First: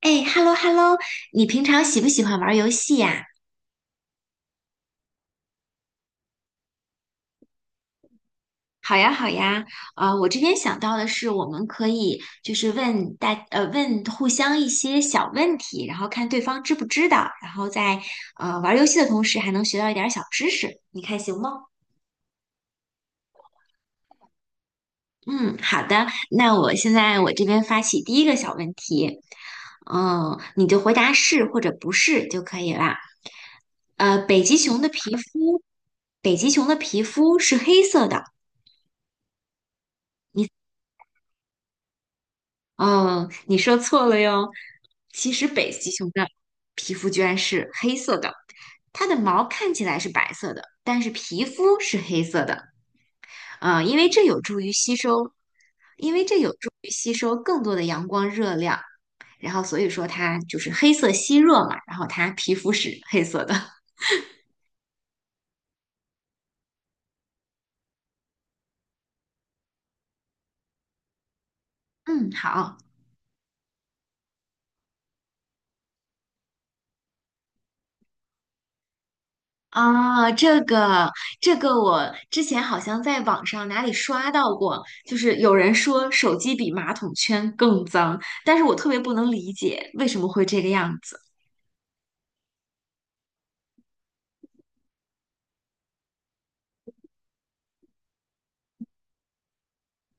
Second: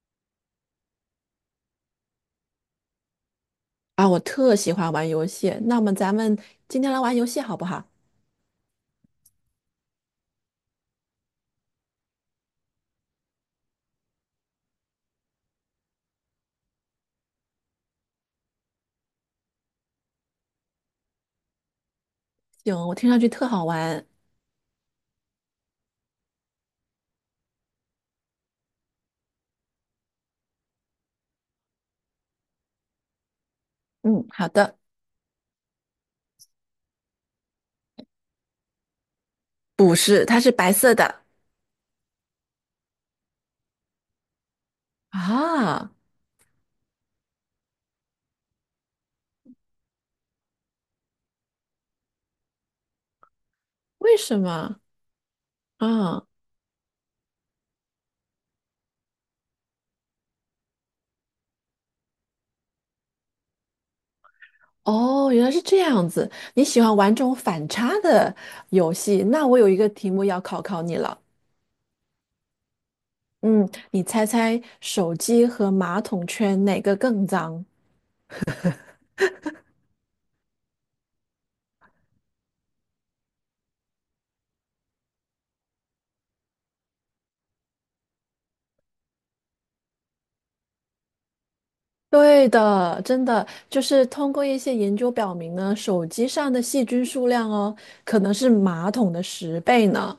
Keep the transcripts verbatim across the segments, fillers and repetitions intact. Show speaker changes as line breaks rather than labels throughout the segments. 哎，hello hello，你平常喜不喜欢玩游戏呀？
啊，我特喜欢玩游戏。那么咱们今天来玩游戏好不好？
好呀好呀，啊，我这边想到的是，我们可以就是问大呃问互相一些小问题，然后看对方知不知道，然后在呃玩游戏的同时还能学到一点儿小知识，你看行吗？
行，我听上去特好玩。
嗯，好的，那我现在我这边发起第一个小问题，嗯，你就回答是或者不是就可以啦。呃，
嗯，
北
好
极
的。
熊的皮肤，北极熊的皮肤是黑色的，
不是，它是白色的。
嗯，你说错了哟。其实北极
啊，
熊的皮肤居然是黑色的，它的毛看起来是白色的，但是皮肤是黑色的。呃，因为
为
这
什
有助于
么？
吸收，因为
啊，
这有助于吸收更多的阳光热量，然后所以说它就是黑色吸热嘛，然后它皮肤是黑色的。
哦，原来是这样子。你喜欢玩这种反差的游戏？那我有一个题目要考考你了。
嗯，好。
嗯，你猜猜手机和马桶圈哪个更脏？
啊，这个这个，我之前好像在网上哪里刷到过，就是有人说手机比马桶圈更脏，但是我特别不能理解为什么会这个样子。
对的，真的就是通过一些研究表明呢，手机上的细菌数量哦，可能是马桶的十倍呢。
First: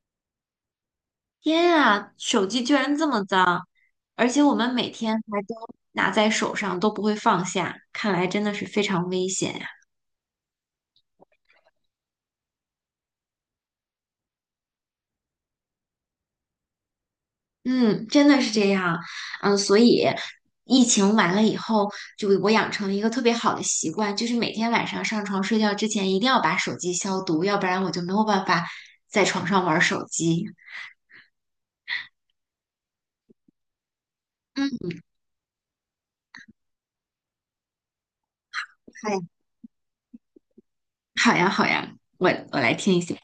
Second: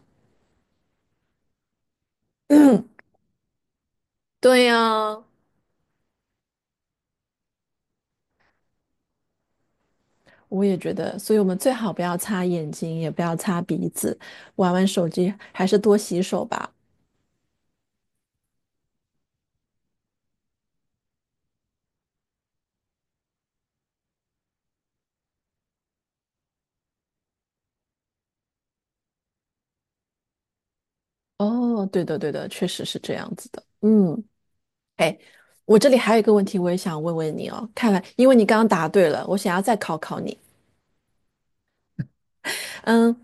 天啊，手机居然这 么脏，而且我
对
们每天
呀，
还都拿在手上，都不会放下，看来真的是非常危险。
我也觉得，所以我们最好不要擦眼睛，也不要擦鼻子，玩玩手机，还是多洗手吧。
嗯，真的是这样，嗯，所以疫情完了以后，就我养成了一个特别好的习惯，就是每天晚上上床睡觉之前一定要把手机消毒，要不然我就没有办法在床上玩手机。
哦，对的，对的，确实是这样子的。嗯，
嗯，
哎，我这里还有一个问题，我也想问问你哦。看来，因为你刚刚答
好
对
呀，
了，我想要再考考你。
好呀，好呀，我我来听一下。
嗯。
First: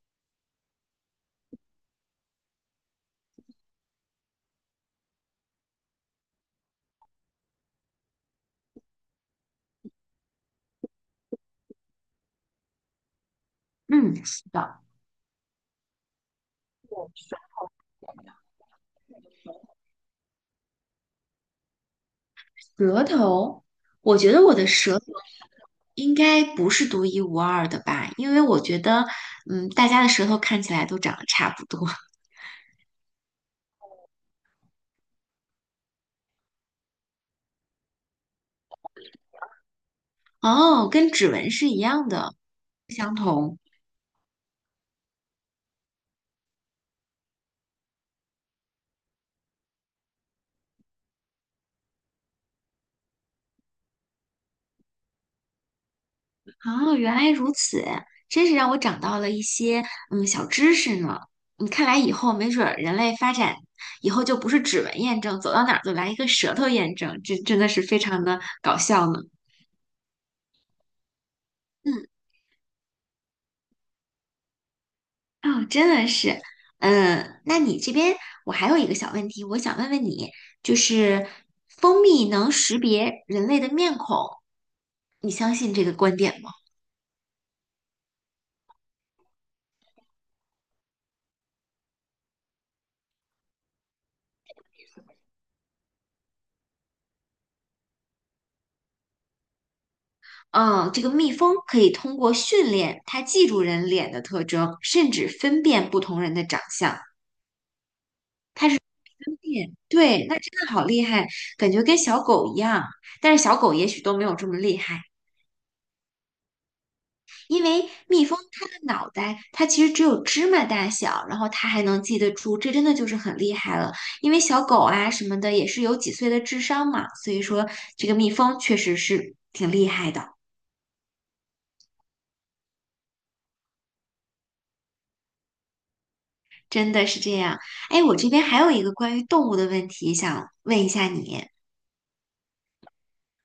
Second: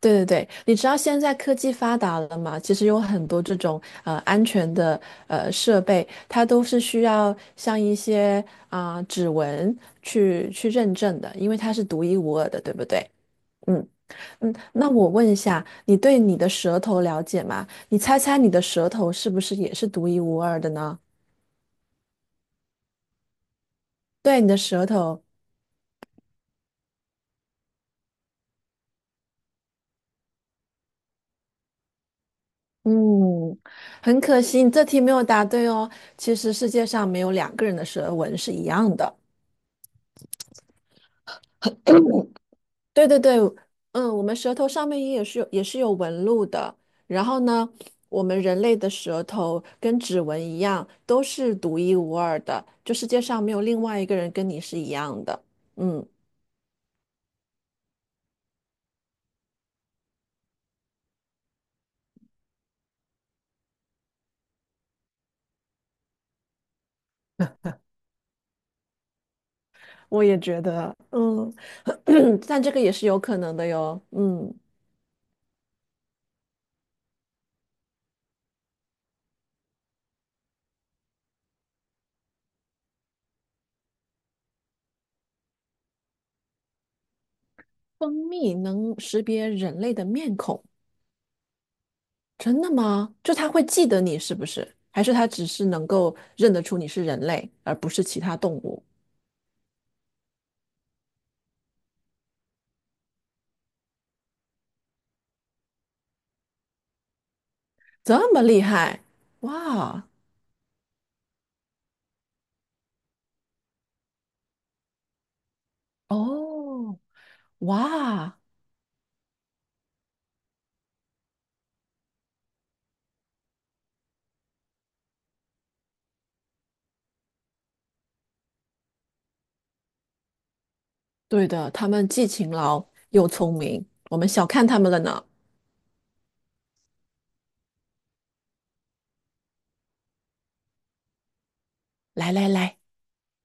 对对对，你知道现在科技发达了嘛？其实有很多这种呃安全的呃设备，它都是需要像一些啊、指纹去去认证的，因为它是独一无二的，对不对？嗯
嗯，是
嗯，
的，
那我问一下，你对你的舌头了解吗？你猜猜你的舌头是不是也是独一无二的呢？
舌头，我觉得
对，你
我
的
的
舌
舌头
头，
应该不是独一无二的吧，因为我觉得，嗯，大家的舌头看起来都长得差不多。
嗯，很可惜，你这题没有答对哦。其实世界上没有两个人的舌纹是一样的。
哦，跟指纹是一样的，不
对
相
对对，
同。
嗯，我们舌头上面也是有也是有纹路的。然后呢，我们人类的舌头跟指纹一样，都是独一无二的，就世界上没有另外一个人跟你是一样的。嗯，
哦，原来如此，真是让我长到了一些嗯小知识呢。你看来以后没准儿人类发展以后就不是指纹验证，走到哪儿就来一个舌头验证，这真的是非常的搞笑呢。
我也觉得，嗯，
嗯，
但这个也是有可能的哟。嗯，
哦，真的是，嗯，那你这边我还有一个小问题，我想问问你，就是蜂蜜能识别人类的面孔，你相信这个观点吗？
蜂蜜能识别人类的面孔，真的吗？就它会记得你是不是？还是它只是能够认得出你是人类，而不是其他动物？
嗯，这个蜜蜂可以通过训练，它记住人脸的特征，甚至分辨不同人的长相。
这么厉害，
分辨，
哇！
对，那真的好厉害，感觉跟小狗一样。但是小狗也许都没有这么厉害，
哦，
因为蜜蜂
哇，
它的脑袋，它其实只有芝麻大小，然后它还能记得住，这真的就是很厉害了。因为小狗啊什么的也是有几岁的智商嘛，所以说这个蜜蜂确实是挺厉害的。
对的，他们既勤劳又聪明，我们小看他们了呢。
真的是这样。哎，我这边还有一个关于动物的问题想问一下你，
来来来，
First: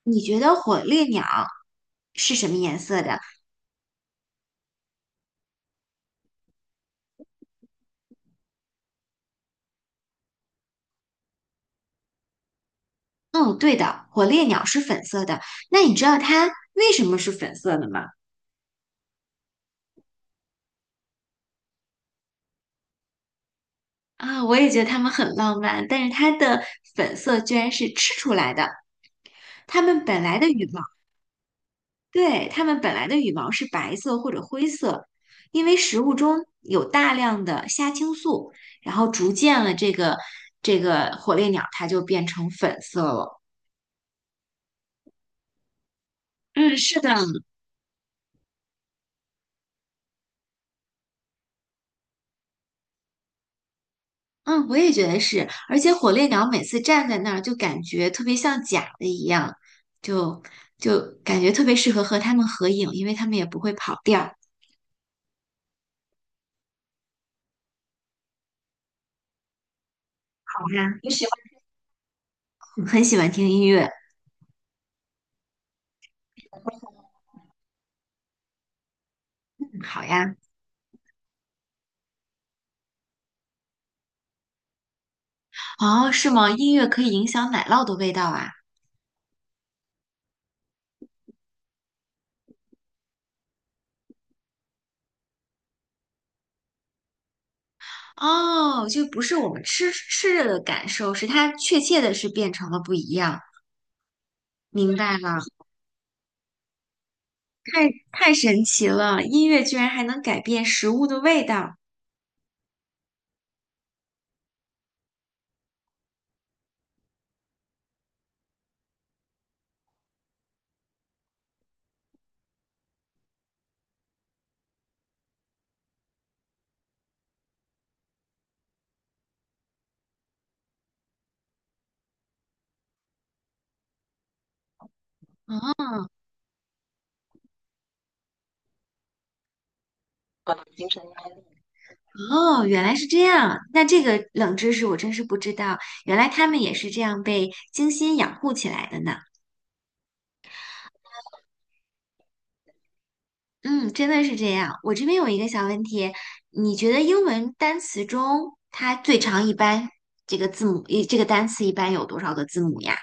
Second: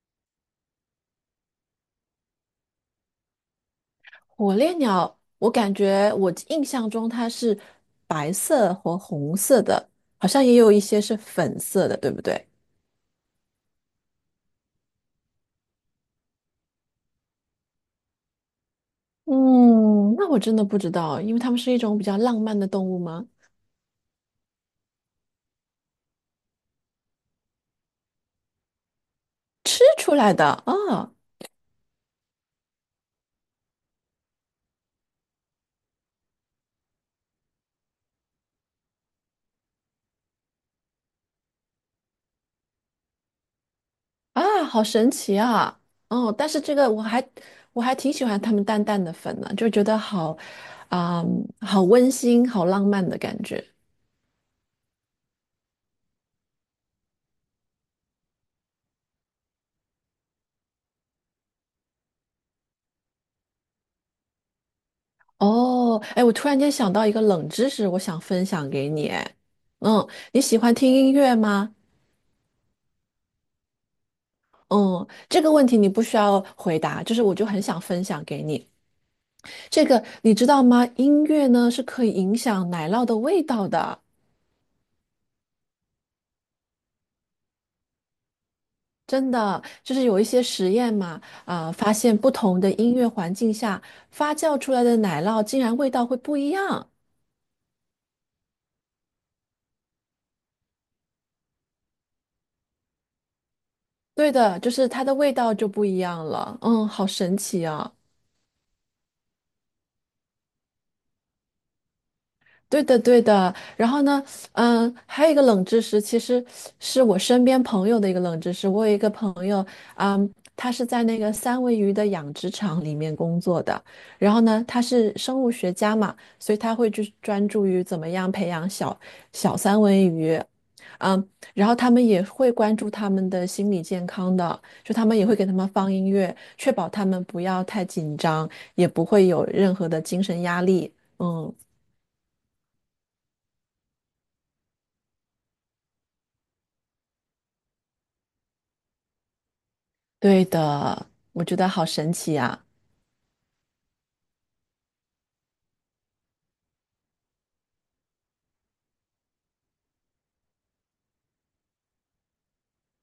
你觉得火烈鸟是什么颜色的？
火烈鸟，我感觉我印象中它是白色和红色的，好像也有一些是粉色的，对不对？
嗯，对的，火烈鸟是粉色的。那你知道它为什么是粉色的吗？
嗯，那我真的不知道，因为它们是一种比较浪漫的动物吗？
啊，我也觉得它们很浪漫，但是它的粉色居然是吃出来的。它
吃
们
出
本
来
来
的
的羽毛。
啊，
对，它们本来的羽毛是白色或者灰色，因为食物中有大量的虾青素，然后逐渐了这个这个火烈鸟它就变成粉色了。
啊，好神奇啊！哦，但是这
嗯，
个
是
我
的，
还我还挺喜欢他们淡淡的粉呢、就觉得好，啊、好温馨、好浪漫的感觉。
嗯，我也觉得是，而且火烈鸟每次站在那儿就感觉特别像假的一样，就就感觉特别适合和它们合影，因为它们也不会跑调。
哦，哎，我突然间想到一个冷知识，我想分享给你。哎，嗯，你喜
好
欢听
呀，你
音
喜
乐吗？
欢，很喜欢听音乐。
嗯，这个问题你不需要回答，就是我就很想分享给你。
嗯
这个
好
你
呀。
知道吗？音乐呢是可以影响奶酪的味道的。
哦，是吗？音乐可以影响奶酪的味道啊。
真的就是有一些实验嘛，啊、发现不同的音乐环境下发酵出来的奶酪竟然味道会不一样。
哦，就不是我们吃吃着的感受，是它确切的是变成了不一样。
对的，就是
明
它的
白
味
了，
道就不一样了。嗯，好神奇
太
啊！
太神奇了！音乐居然还能改变食物的味道。
对的，对的。然后呢，嗯，还有一个冷知识，其实是我身边朋友的一个冷知识。我有一个朋友，嗯，他是在那个三文鱼的养殖场里面工作的。然后呢，他是生物学家嘛，所以他会去专注于怎么样培养小小三文鱼。嗯，然后他们也会关注他们的心理健康的，就他们也会给他们放
哦
音乐，确保他们不要太紧张，也不会有任何的精神
我
压
的精
力。
神压力
嗯。
哦，原来是这样。那这个冷知识我真是不知道，原来他们也是这样被精心养护起来的呢。
对的，我觉得好神奇呀、
嗯，真的是这样。我这边有一个小问题，你觉得英文单词中它最长一般这个字母，一这个单词一般有多少个字母呀？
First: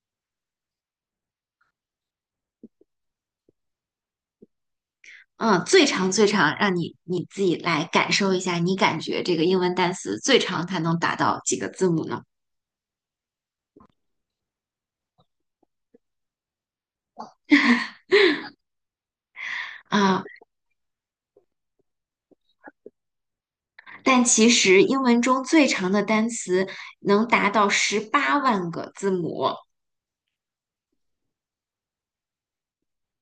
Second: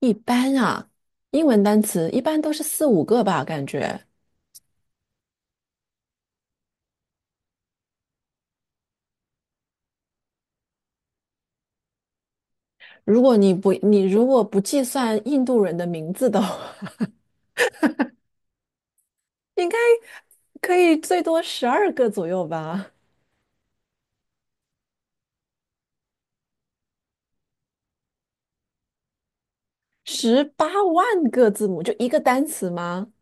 一般啊，英文单词一般都是四五个吧，感觉。
嗯，最长最长，让你你自己来感受一下，你感觉这个英文单词最长它能达到几个字母呢？
如果你不，你如果不计算印度人的名字的话，应该
啊、
可以最多十二个左右吧。
但其实英文中最长的单词能达到十八万个字母。
十八万个字母就一个单词吗？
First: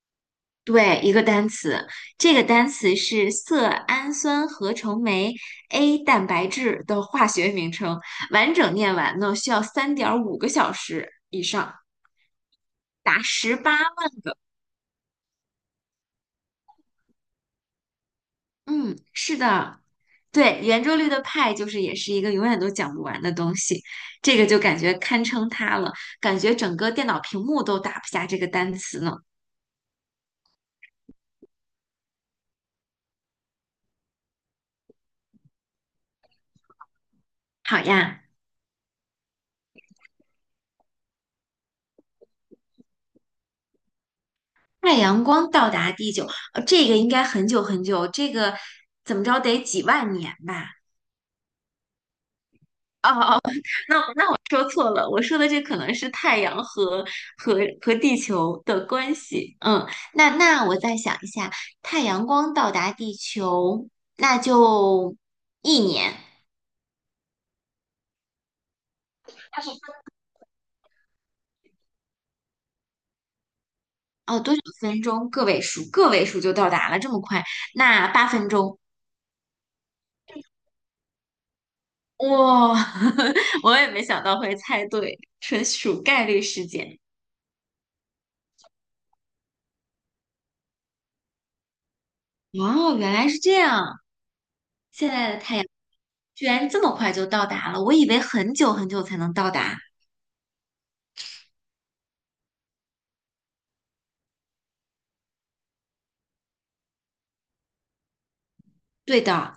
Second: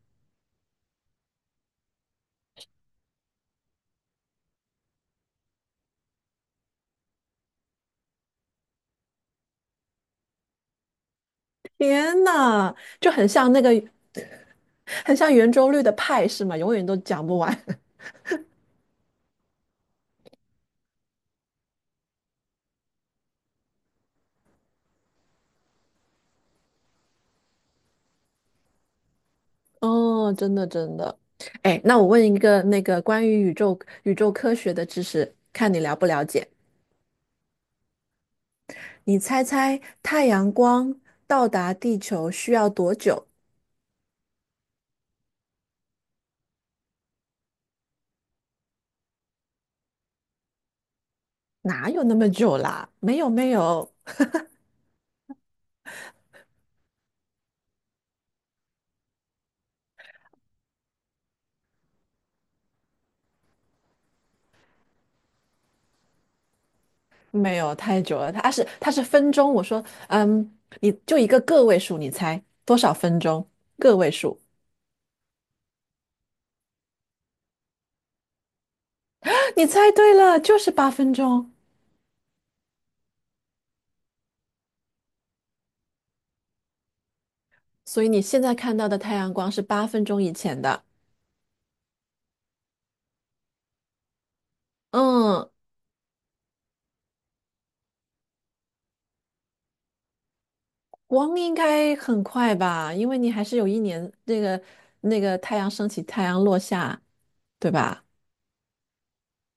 对，一个单词，这个单词是色氨酸合成酶 A 蛋白质的化学名称，完整念完呢需要三点五个小时以上，
天呐，就
达
很像
十
那
八
个，
万个。
很像圆周率的派是吗？永远都讲不完。
嗯，是的，对，圆周率的派就是也是一个永远都讲不完的东西，这个就感觉堪称它了，感觉整个电脑屏幕都打不下这个单词呢。
哦，真的真的。哎，那我问一个那个关于宇宙宇宙科学的知识，看你了不了解。
好呀，
你猜猜太阳光到达地球需要多久？
太阳光到达地球，呃，这个应该很久很久，这个怎么着得几万年吧？
哪有那么久啦？
哦
没有
哦，
没有
那那我说错了，我说的这可能是太阳和和和地球的关系。嗯，那那我再想一下，太阳光到达地球，那就一年。
没有太久了，它是它是分钟。
它
我
是
说，
分
嗯，你就一个个位数，你猜多少分钟？个位数，
哦，多少分钟？个位数，个位数就到达了，这么快？那八分钟，
你猜对了，就是八分钟。
哇，我也没想到会猜对，纯属概率事件。
所以你现在看到的太阳光是八分钟以前的。
哦，原来是这样。现在的
嗯，
太阳。居然这么快就到达了，我以为很久很久才能到达。
光应该很快吧，因为你还是有一年那个那个太阳升起，太阳落下，对吧？
对的，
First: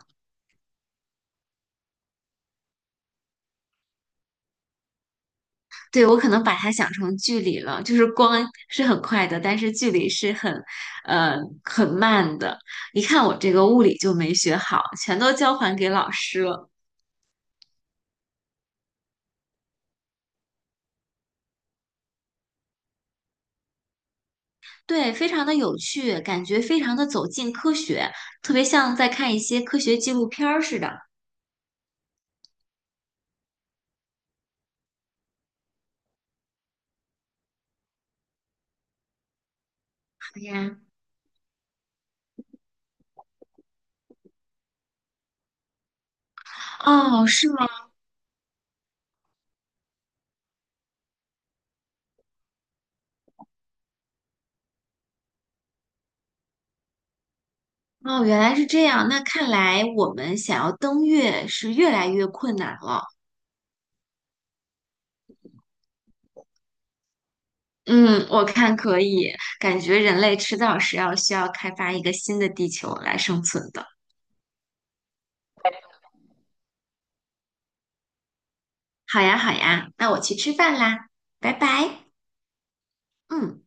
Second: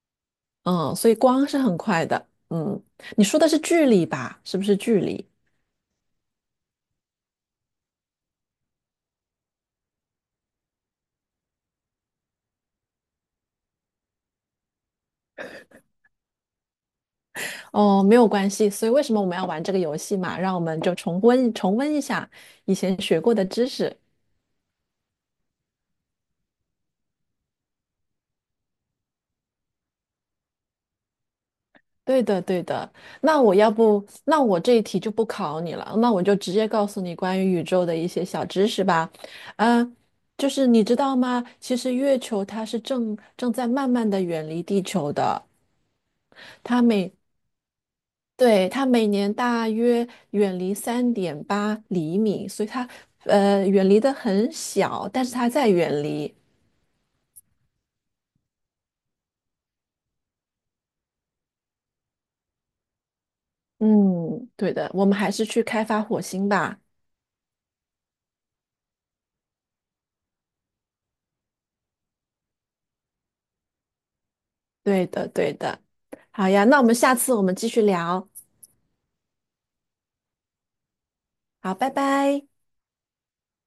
嗯，所以光是很快的。嗯，你说的是距离吧？是不是距离？
对，我可能把它想成距离了，就是光是很快的，但是距离是很，呃，很慢的。一看我这个物理就没学好，全都交还给老师了。
哦，没有关系。所以为什么我们要玩这个游戏嘛？让我们就重温重温一下以前学过的知识。
对，非常的有趣，感觉非常的走近科学，特别像在看一些科学纪录片儿似的。哎
对的，对的。那我要不，那我这一题就不考你了，那我就直接告诉你关于宇宙的一些小知识吧。嗯，就是
呀，
你知道吗？其实月球它是正正在慢慢的远离地球的。它每
哦，是吗？
对，它每年大约远离三点八厘米，所以它呃远离的很小，但是它在远离。
哦，原来是这样。那看来我们想要登月是越来越困难了。
嗯，对的，我们还是去开发火星吧。
嗯，我看可以，感觉人类迟早是要需要开发一个新的地球来生存的。
对的，对的。好呀，那我们下次我们继续聊。
好呀，好呀，那我去吃饭啦，拜
好，拜
拜。
拜。
嗯。